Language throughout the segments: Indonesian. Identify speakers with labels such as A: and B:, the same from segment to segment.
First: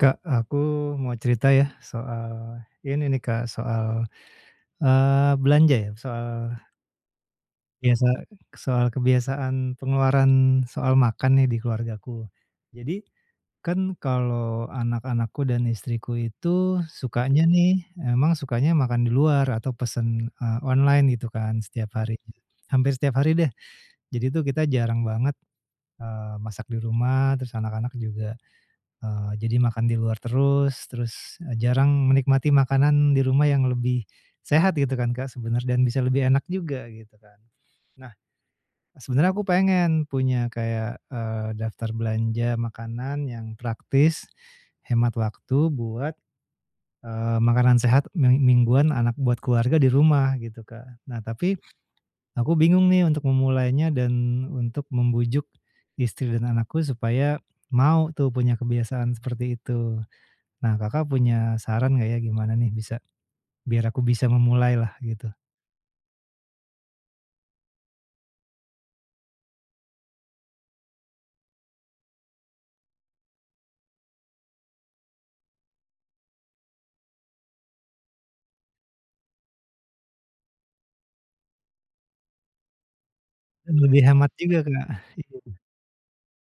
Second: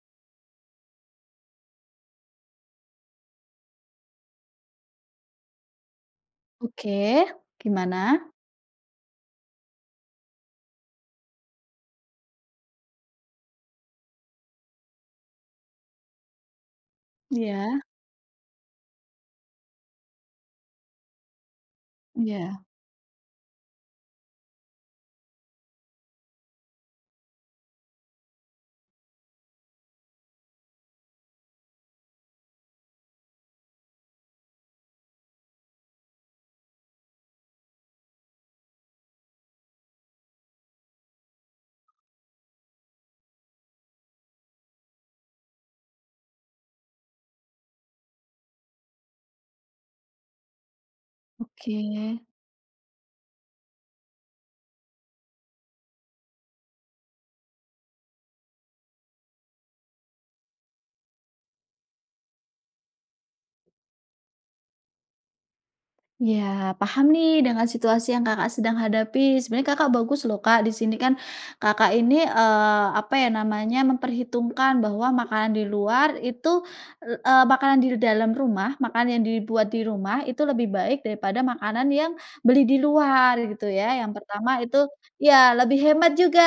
A: Kak, aku mau cerita ya soal, ini nih Kak, soal, eee, belanja ya soal
B: Oke
A: biasa
B: gimana?
A: soal kebiasaan pengeluaran soal makan nih di keluargaku, jadi, kan kalau anak-anakku dan istriku itu sukanya nih
B: Iya.
A: emang sukanya makan di luar atau pesen, eee, online gitu kan setiap hari,
B: Iya.
A: hampir setiap hari deh, jadi tuh kita jarang banget, eee, masak di rumah terus anak-anak juga, eee, jadi makan di luar terus terus jarang menikmati makanan di rumah yang lebih, sehat gitu kan Kak, sebenernya dan bisa lebih enak juga gitu kan. Nah, sebenernya aku pengen punya kayak, eee, daftar belanja makanan yang praktis, hemat waktu buat, eee, makanan sehat ming mingguan anak buat keluarga di rumah gitu Kak, nah tapi,
B: Oke.
A: aku bingung nih untuk memulainya dan untuk membujuk, istri dan anakku supaya, mau tuh punya kebiasaan seperti itu, nah Kakak, punya saran enggak ya gimana nih bisa biar aku bisa memulai lah gitu.
B: Iya paham nih dengan situasi yang Kakak, sedang hadapi. Sebenarnya Kakak, bagus loh Kak, disini kan, Kakak, ini, eee, apa ya namanya memperhitungkan bahwa makanan di luar itu, eee, makanan di dalam rumah makanan yang dibuat di rumah itu lebih baik daripada makanan yang beli di luar gitu ya
A: Lebih
B: yang
A: hemat
B: pertama
A: juga, Kak.
B: itu iya lebih hemat juga,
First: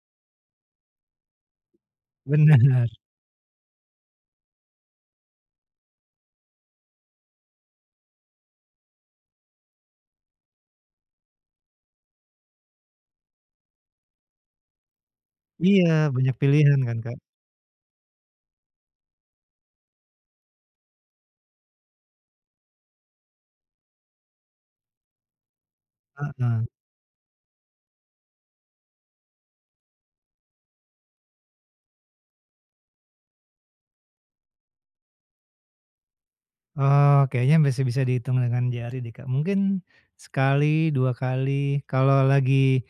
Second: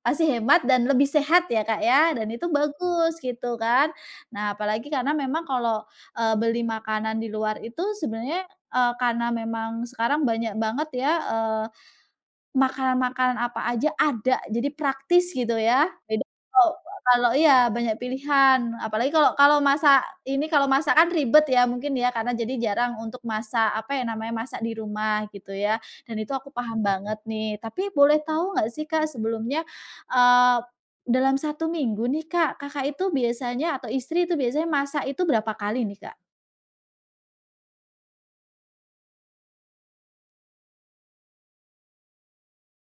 B: masih hemat dan lebih sehat ya Kak, ya dan itu
A: Bener.
B: bagus gitu kan. Nah, apalagi karena memang kalo, eee, beli makanan di luar itu sebenernya, eee, karena memang sekarang banyak banget ya, eee, makanan makanan apa aja ada jadi praktis gitu
A: Iya
B: ya, jadi
A: banyak
B: kalo
A: pilihan kan, Kak?
B: kalo iya banyak pilihan apalagi kalau kalau masak ini kalau masak kan ribet ya mungkin ya karena jadi jarang untuk masak apa ya, namanya masak di rumah gitu ya, dan itu aku
A: Heeh.
B: paham banget nih tapi boleh tahu nggak sih Kak, sebelumnya, eee, dalam 1 minggu nih Kak, Kakak itu biasanya atau istri itu biasanya masak itu berapa kali nih, Kak?
A: Oh kayaknya masih bisa dihitung dengan jari deh Kak, mungkin sekali, 2 kali kalau lagi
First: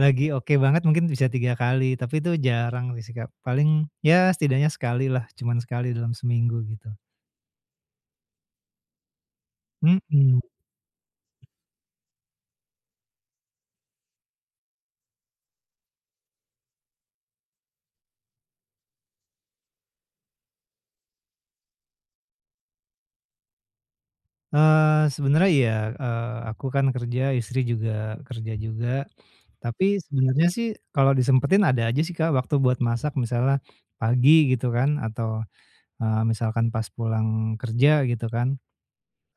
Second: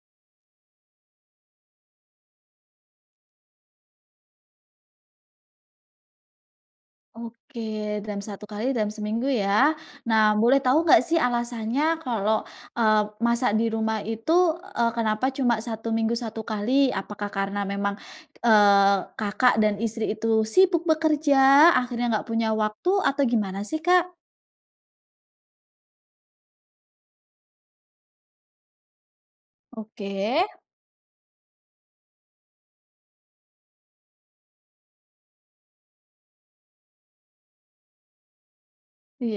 A: lagi oke banget mungkin bisa 3 kali tapi itu jarang sih Kak, paling ya setidaknya sekali lah cuman sekali dalam seminggu gitu.
B: Oke dalam 1 kali dalam seminggu ya. Nah,
A: Mhm.
B: boleh tahu nggak sih alasannya kalau, eee, masak di rumah itu, eee, kenapa cuma 1 minggu 1 kali apakah karena memang, eee, Kakak dan istri itu sibuk bekerja akhirnya nggak punya waktu atau gimana sih, Kak?
A: Eee, sebenernya iya, eee, aku kan kerja istri juga kerja juga, tapi
B: Oke.
A: sebenarnya sih kalau disempetin ada aja sih Kak, waktu buat masak misalnya, pagi gitu kan atau, eee, misalkan pas pulang kerja gitu kan,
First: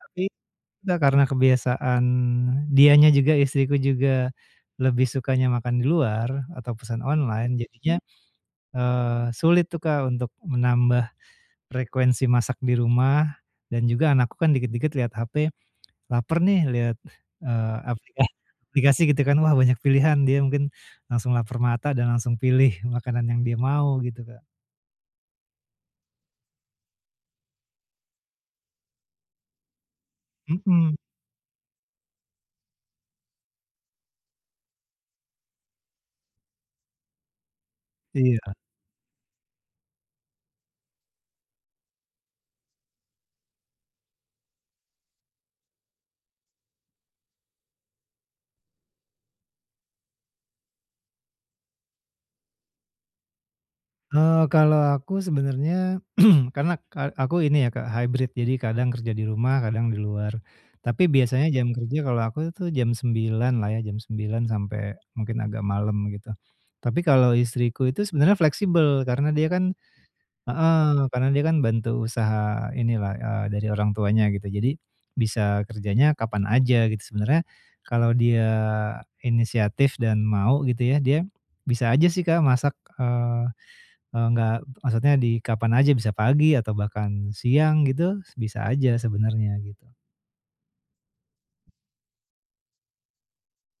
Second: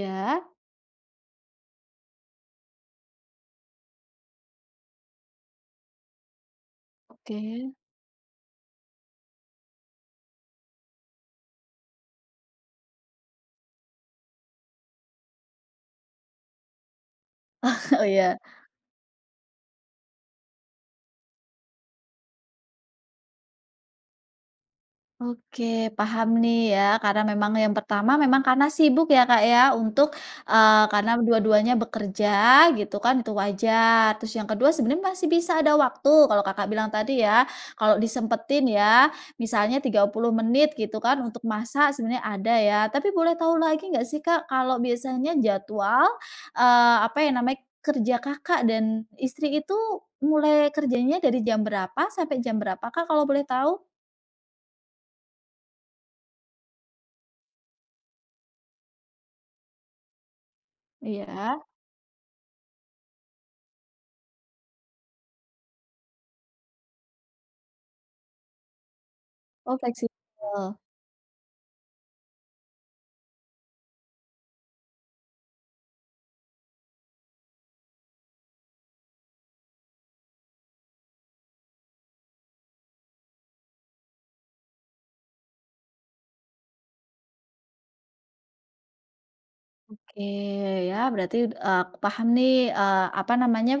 A: tapi, gak karena kebiasaan dianya juga istriku juga lebih sukanya makan di luar atau pesan online
B: Oke.
A: jadinya, eee, sulit tuh Kak, untuk menambah, frekuensi masak di rumah, dan juga anakku kan dikit-dikit liat hape, laper nih liat, eee,
B: Oh
A: aplika
B: iya.
A: aplikasi gitu kan wah banyak pilihan dia mungkin, langsung laper mata dan langsung pilih makanan yang dia mau gitu, Kak.
B: Oke paham nih ya karena memang yang pertama memang karena sibuk ya Kak, ya untuk, eee,
A: Mhm.
B: karena dua duanya bekerja gitu kan tuh wajar terus yang kedua sebenarnya masih bisa ada waktu kalau Kakak, bilang tadi ya, kalau
A: Iya.
B: disempetin ya misalnya 30 menit gitu kan untuk masak sebenarnya ada ya tapi boleh tahu lagi nggak sih Kak, kalau biasanya jadwal, eee, apa ya namanya kerja Kakak, dan istri itu mulai kerjanya dari jam berapa sampai jam berapa Kak, kalau boleh tahu?
A: Eee, kalau aku sebenernya karena ka aku ini ya Kak, hybrid jadi kadang kerja di rumah, kadang di luar, tapi biasanya
B: Iya.
A: jam kerja kalau aku tuh, jam 9.00 lah ya jam 9.00 sampai mungkin agak malem gitu, tapi kalau istriku itu sebenarnya fleksibel karena dia kan
B: Oh fleksibel.
A: heeh, karena dia kan bantu usaha ini lah, eee, dari orang tuanya gitu jadi, bisa kerjanya kapan aja gitu sebenernya, kalau dia inisiatif dan mau gitu ya dia, bisa aja sih Kak, masak, eee eee, enggak maksudnya di kapan aja bisa pagi atau bahkan siang gitu bisa aja sebenernya gitu.
B: Oke ya berarti, d eee, aku paham nih, eee, apa namanya,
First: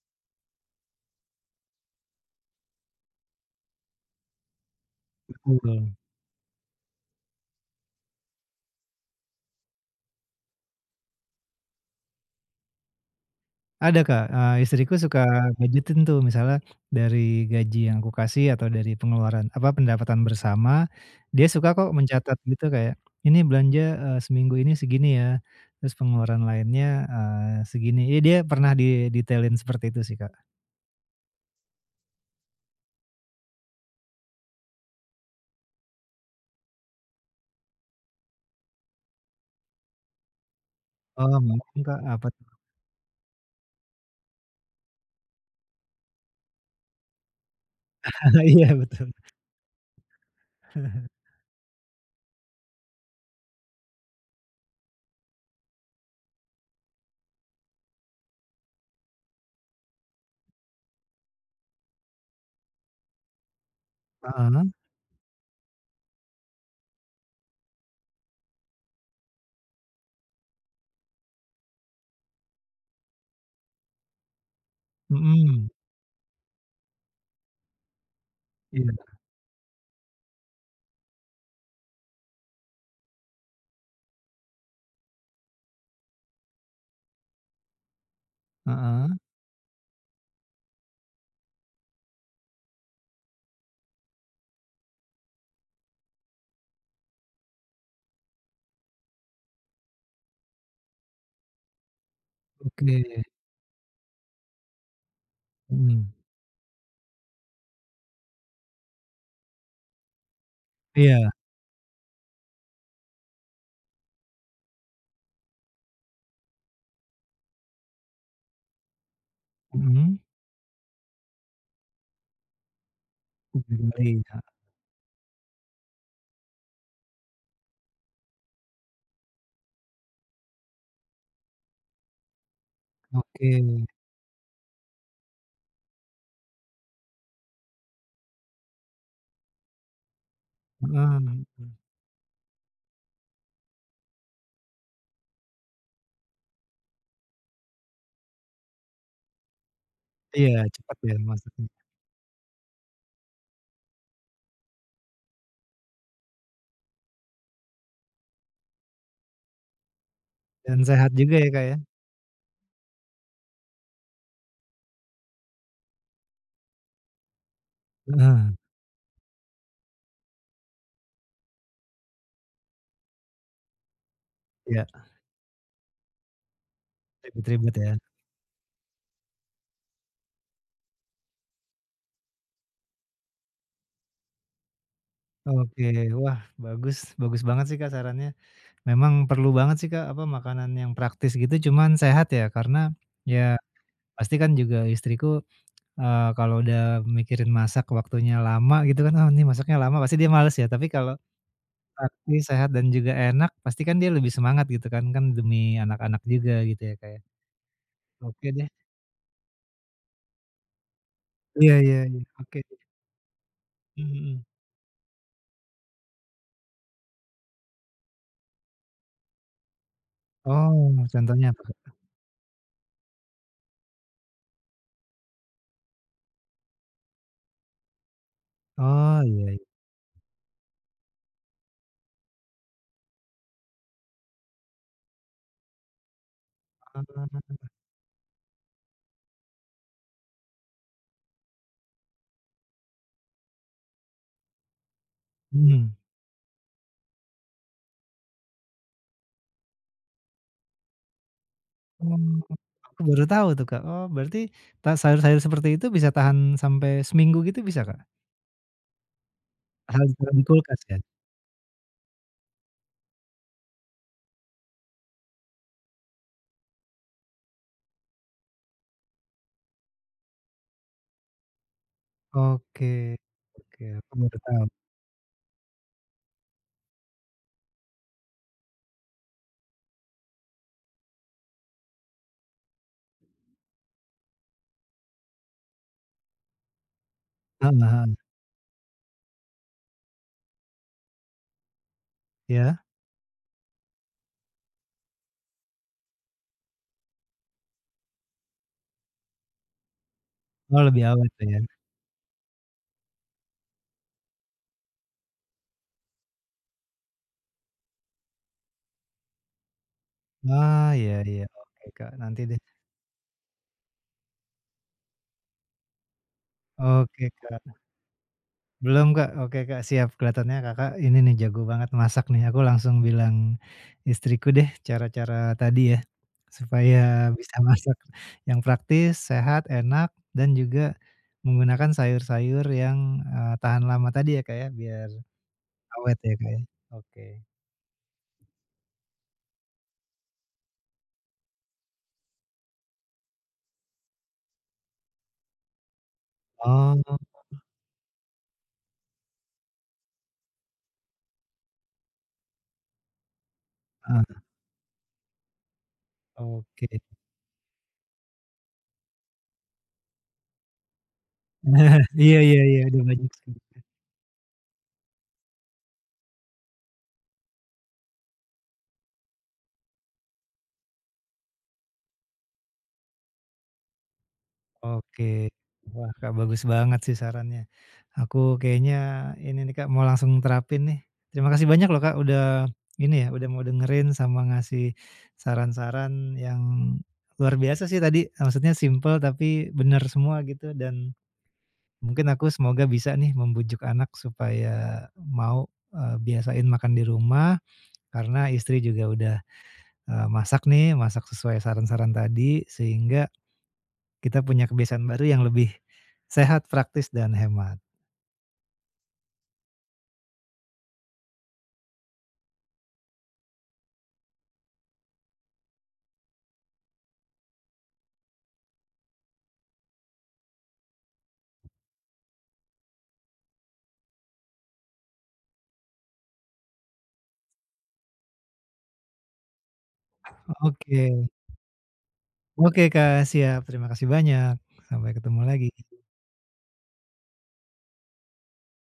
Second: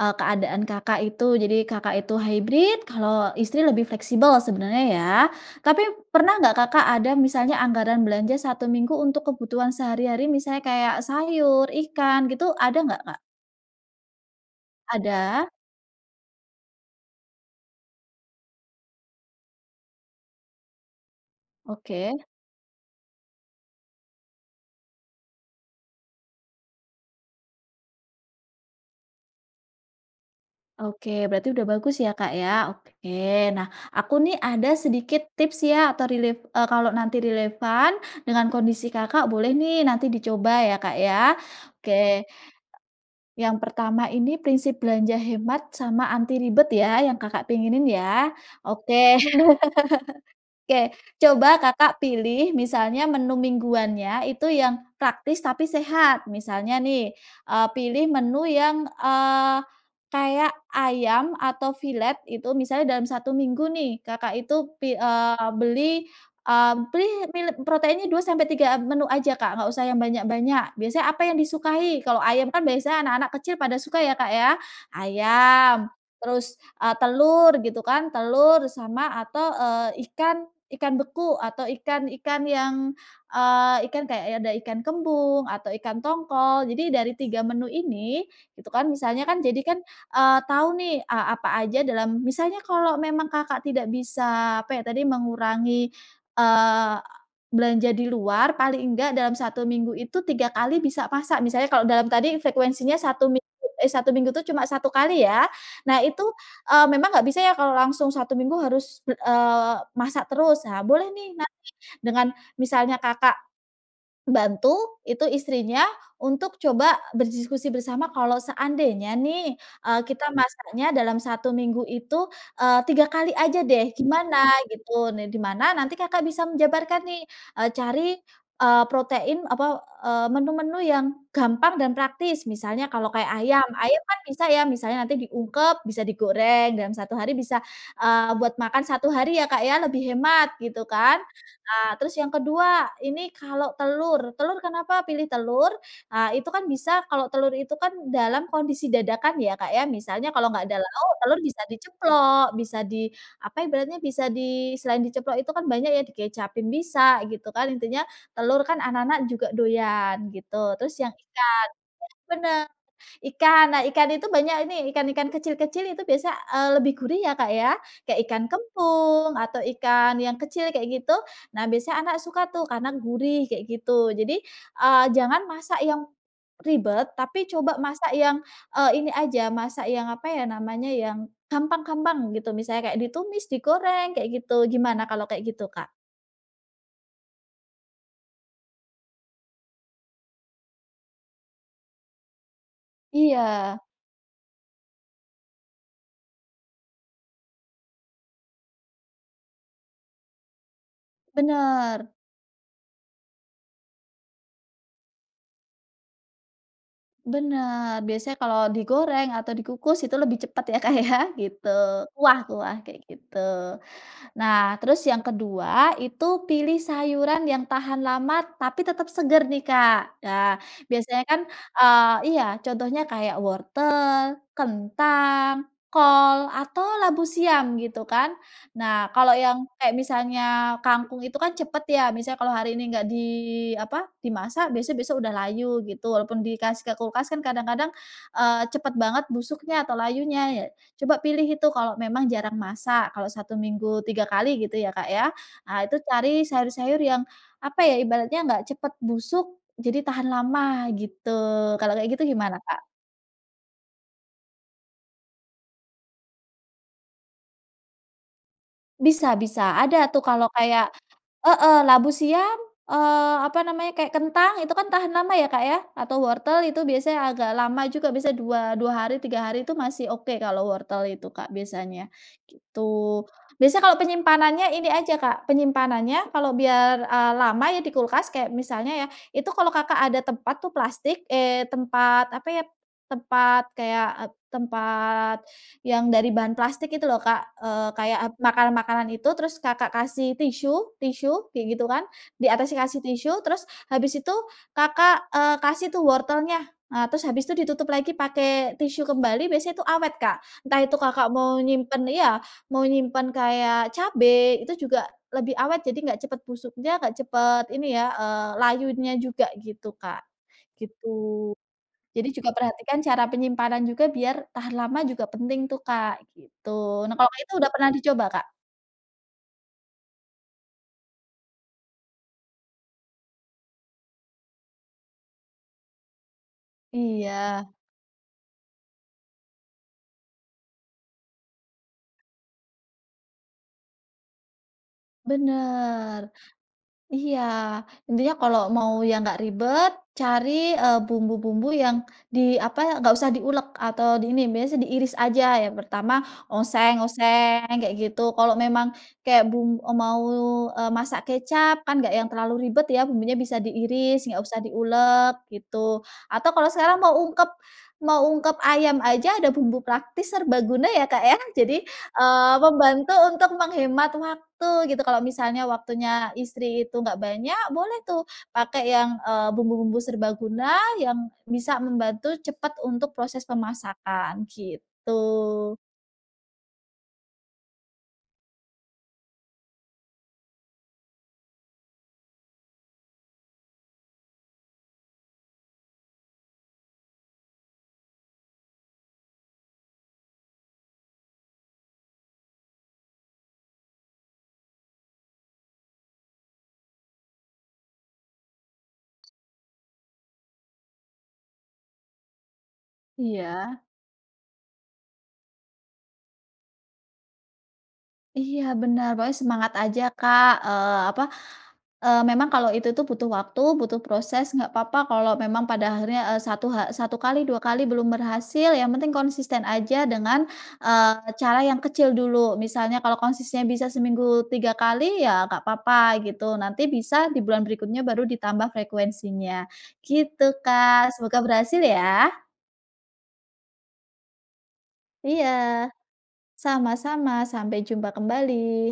B: eee, keadaan Kakak, itu jadi Kakak, itu hybrid kalau istri lebih fleksibel sebenarnya ya? Tapi
A: Betul.
B: pernah nggak Kakak ada misalnya anggaran belanja 1 minggu untuk kebutuhan sehari-hari misalnya kayak sayur, ikan gitu ada nggak, Kak?
A: Ada Kak, eee, istriku suka
B: Ada.
A: budgetin tuh misalnya dari gaji yang aku kasih atau dari pengeluaran apa pendapatan bersama, dia suka kok
B: Oke.
A: mencatat gitu kayak, "Ini belanja, eee, seminggu ini segini ya" terus pengeluaran lainnya, eee, segini ya dia pernah didetailin seperti itu sih, Kak.
B: Oke, berarti udah bagus ya, Kak, ya. Oke. Nah, aku nih ada sedikit tips ya atau relef eee, kalau nanti relevan dengan kondisi Kakak boleh nih nanti dicoba ya, Kak,
A: Oh,
B: ya.
A: mungkin, Kak.
B: Oke.
A: Apa tuh?
B: Yang pertama ini, prinsip belanja hemat sama anti ribet ya yang Kakak pinginin ya.
A: Iya, betul.
B: Oke. Oke. Coba Kakak pilih misalnya menu mingguannya itu yang praktis tapi sehat. Misalnya nih, eee, pilih menu yang, eee, kayak ayam atau filet itu. Misalnya dalam 1 minggu nih Kakak itu
A: Heeh.
B: pi eee, beli, eee, pilih beli proteinnya 2 sampai 3 menu aja, Kak, nggak usah yang banyak-banyak. Biasanya apa yang disukai, kalau ayam kan biasanya anak-anak kecil pada suka ya, Kak, ya.
A: Mhm.
B: Ayam terus, eee, telur gitu kan. Telur
A: Iya.
B: sama atau, eee, ikan ikan beku atau ikan-ikan yang, eee, ikan kayak ada ikan kembung, atau ikan tongkol. Jadi, dari 3 menu ini gitu kan,
A: Heeh.
B: misalnya kan jadi kan, eee, tahu nih, eee, apa aja dalam misalnya kalau memang Kakak tidak bisa apa ya, tadi mengurangi, eee, belanja di luar paling nggak dalam 1 minggu itu, 3 kali bisa masak. Misalnya kalau dalam tadi frekuensinya
A: Oke.
B: 1 minggu eh, 1 minggu itu cuma 1 kali ya. Nah
A: Mhm.
B: itu, eee, memang nggak bisa ya kalau langsung 1 minggu harus bel eee, masak terus. Ah, boleh nih
A: Iya.
B: nanti dengan misalnya Kakak, bantu itu istrinya untuk coba berdiskusi bersama, "Kalau seandainya nih," eee,
A: Mhm.
B: "kita masaknya dalam 1 minggu itu," eee, "3 kali
A: Oh,
B: aja
A: 3
B: deh
A: kali,
B: gimana?"
A: Kak.
B: gitu. Nih di mana nanti Kakak bisa menjabarkan nih, eee, cari, eee, protein apa, eee, menu-menu yang gampang dan praktis. Misalnya kalau kayak ayam,
A: Oke.
B: ayam kan bisa ya misalnya nanti diungkep, bisa digoreng dalam 1 hari bisa, eee, buat makan 1 hari ya Kak, ya lebih hemat gitu
A: Heeh.
B: kan.
A: Mhm.
B: Nah, terus yang kedua, ini kalau telur, telur kenapa pilih telur? Ah, itu kan bisa kalau telur itu kan dalam kondisi dadakan ya, Kak, ya. Misalnya kalau
A: Iya.
B: nggak ada
A: Cepet
B: lauk,
A: ya
B: telur bisa
A: masaknya.
B: diceplok, bisa di apa ibaratnya, bisa di selain diceplok itu kan banyak ya. Dikecapin bisa gitu kan. Intinya telur kan anak-anak juga doyan gitu.
A: Dan
B: Terus yang
A: sehat
B: ikan
A: juga ya,
B: benar
A: Kak, ya.
B: benar. Ikan. Nah, ikan itu banyak ini, ikan-ikan kecil-kecil itu biasanya, eee, lebih gurih ya, Kak, ya. Kayak ikan
A: Heeh.
B: kembung atau ikan yang kecil kayak gitu. Nah, biasanya anak suka tuh karena gurih kayak gitu. Jadi,
A: Iya.
B: eee, jangan masak yang ribet, tapi coba
A: Ribet-ribet ya.
B: masak yang, eee, ini aja masak yang apa ya namanya, yang gampang-gampang gitu. Misalnya kayak ditumis, digoreng, kayak gitu. Gimana kalau kayak gitu,
A: Oke.
B: Kak?
A: Wah, bagus. Bagus banget sih, Kak, sarannya. Memang perlu banget sih, Kak, apa, makanan yang praktis gitu cuman sehat ya. Karena ya
B: Iya.
A: pasti kan juga istriku, eee, kalau udah mikirin masak waktunya lama, gitu kan. "Oh ini masaknya lama." Pasti dia males ya. Tapi kalau,
B: Benar.
A: praktis, sehat, dan juga enak pasti kan dia lebih semangat, gitu kan. Kan demi anak-anak juga gitu ya, Kak, ya.
B: Benar. Biasanya
A: Oke
B: kalau
A: deh.
B: digoreng atau dikukus itu lebih cepat ya, Kak, ya gitu.
A: Iya iya iya. Oke deh.
B: Kuah-kuah, kayak gitu.
A: Mmm, mhm.
B: Nah, terus yang kedua, itu pilih sayuran yang tahan lama tapi tetap segar nih, Kak. Nah,
A: Oh,
B: biasanya kan,
A: contohnya apa, Kak?
B: eee iya. Contohnya kayak wortel, kentang, kol, atau labu siam gitu kan. Nah,
A: Oh,
B: kalau
A: iya iy
B: yang kayak misalnya kangkung itu kan cepat ya. Misalnya kalau hari ini nggak di apa, dimasak biasanya besok sudah layu gitu. Walaupun dikasih ke kulkas kan
A: Oh.
B: kadang-kadang, eee, cepet banget busuknya atau layunya ya. Coba pilih itu, kalau memang jarang masak. Kalau 1 minggu 3 kali gitu ya, Kak, ya. Ah,
A: Mmm.
B: itu cari sayur-sayur yang apa ya, ibaratnya nggak cepet busuk, jadi tahan lama gitu. Kalau kayak gitu
A: Oh.
B: gimana, Kak?
A: Aku baru tahu tuh, Kak. Oh, berarti ta sayur-sayur seperti itu bisa tahan sampai seminggu gitu, bisa, Kak?
B: Bisa bisa
A: Harus
B: ada tuh
A: segera di
B: kalau
A: kulkas
B: kayak
A: kan?
B: heeh, labu siam, eee, apa namanya kayak kentang itu kan tahan lama ya Kak, ya atau wortel itu biasanya agak lama juga biasanya dua dua hari, 3 hari itu masih oke kalau wortel itu Kak, biasanya
A: Oke,
B: gitu. Biasanya
A: oke
B: kalau
A: aku udah
B: penyimpanannya
A: paham.
B: ini aja Kak, penyimpanannya kalau biar, eee, lama ya di kulkas kayak misalnya ya itu kalau Kakak ada tempat tuh plastik, eee, tempat apa ya, tempat kayak tempat, yang dari bahan plastik itu loh Kak, eee,
A: Tambahan.
B: kayak makanan-makanan itu terus Kakak, kasih tisu tisu kayak gitu kan, di
A: Iya.
B: atasnya kasih tisu terus habis itu Kakak, eee, kasih tuh wortelnya, eee, terus habis itu ditutup lagi pakai tisu kembali biasanya itu awet Kak, entah
A: Oh
B: itu
A: lebih awet
B: Kakak mau
A: ya.
B: nyimpan iya, mau nyimpen kayak cabai itu juga lebih awet jadi enggak cepat busuknya nggak cepat ini ya, eee, layunya juga gitu Kak,
A: Wah
B: gitu.
A: iya iya oke Kak,
B: Jadi
A: nanti
B: juga
A: deh.
B: perhatikan cara penyimpanan juga biar tahan lama juga penting tuh Kak, gitu. Nah
A: Oke,
B: kalau itu udah
A: Kak.
B: pernah dicoba, Kak?
A: Belum Kak, oke Kak, siap kelihatannya Kakak, ini nih jago banget masak nih aku langsung bilang istriku deh cara-cara tadi ya, supaya bisa
B: Iya.
A: masak, yang praktis, sehat, enak, dan juga, menggunakan sayur-sayur yang, eee, tahan lama tadi ya Kak ya, biar awet ya
B: Benar,
A: Kak ya,
B: iya
A: oke.
B: intinya kalau mau yang enggak ribet cari, eee, bumbu-bumbu yang di apa, enggak usah diulek atau di ini, biasanya diiris aja yang pertama oseng
A: Oh.
B: oseng kayak gitu kalau memang, kayak bum e mau, eee, masak kecap kan nggak yang terlalu ribet ya bumbunya bisa diiris
A: Heeh.
B: enggak usah diulek gitu, atau kalau
A: Oke.
B: sekarang mau ungkep mau ungkep ayam aja ada bumbu praktis serbaguna ya Kak, ya jadi,
A: Nah, Iya
B: eee,
A: iya iya, ada
B: membantu
A: banyak.
B: untuk
A: [unintelligible]
B: menghemat waktu gitu kalau misalnya waktunya istri itu enggak banyak, boleh tuh pakai yang, eee, bumbu-bumbu serbaguna yang bisa membantu cepat untuk proses pemasakan
A: Oke,
B: gitu.
A: wah Kak, bagus banget sih sarannya, aku kayaknya ini nih Kak, mau langsung terapin nih, terima kasih banyak loh Kak, udah ini ya udah mau dengerin sama ngasih saran-saran yang luar biasa sih tadi, maksudnya simpel tapi bener semua gitu dan, mungkin aku semoga bisa nih membujuk anak supaya mau, eee, biasain makan di rumah, karena istri juga udah, eee, masak nih masak sesuai saran-saran tadi, sehingga
B: Iya.
A: kita punya kebiasaan baru yang lebih, sehat praktis dan hemat.
B: Iya benar, pokoknya semangat aja Kak, eee, apa, eee, memang kalau itu tuh butuh waktu, butuh proses, enggak apa-apa kalau memang pada akhirnya, eee, 1 ha 1 kali 2 kali belum berhasil yang penting konsisten aja dengan, eee, cara yang kecil dulu, misalnya kalau konsistennya bisa seminggu 3 kali ya nggak apa-apa gitu, nanti bisa di bulan berikutnya baru ditambah frekuensinya, gitu
A: Oke.
B: Kak, semoga berhasil ya.
A: Oke Kak, siap terima kasih banyak, sampai ketemu
B: Iya,
A: lagi.
B: sama-sama sampai jumpa kembali.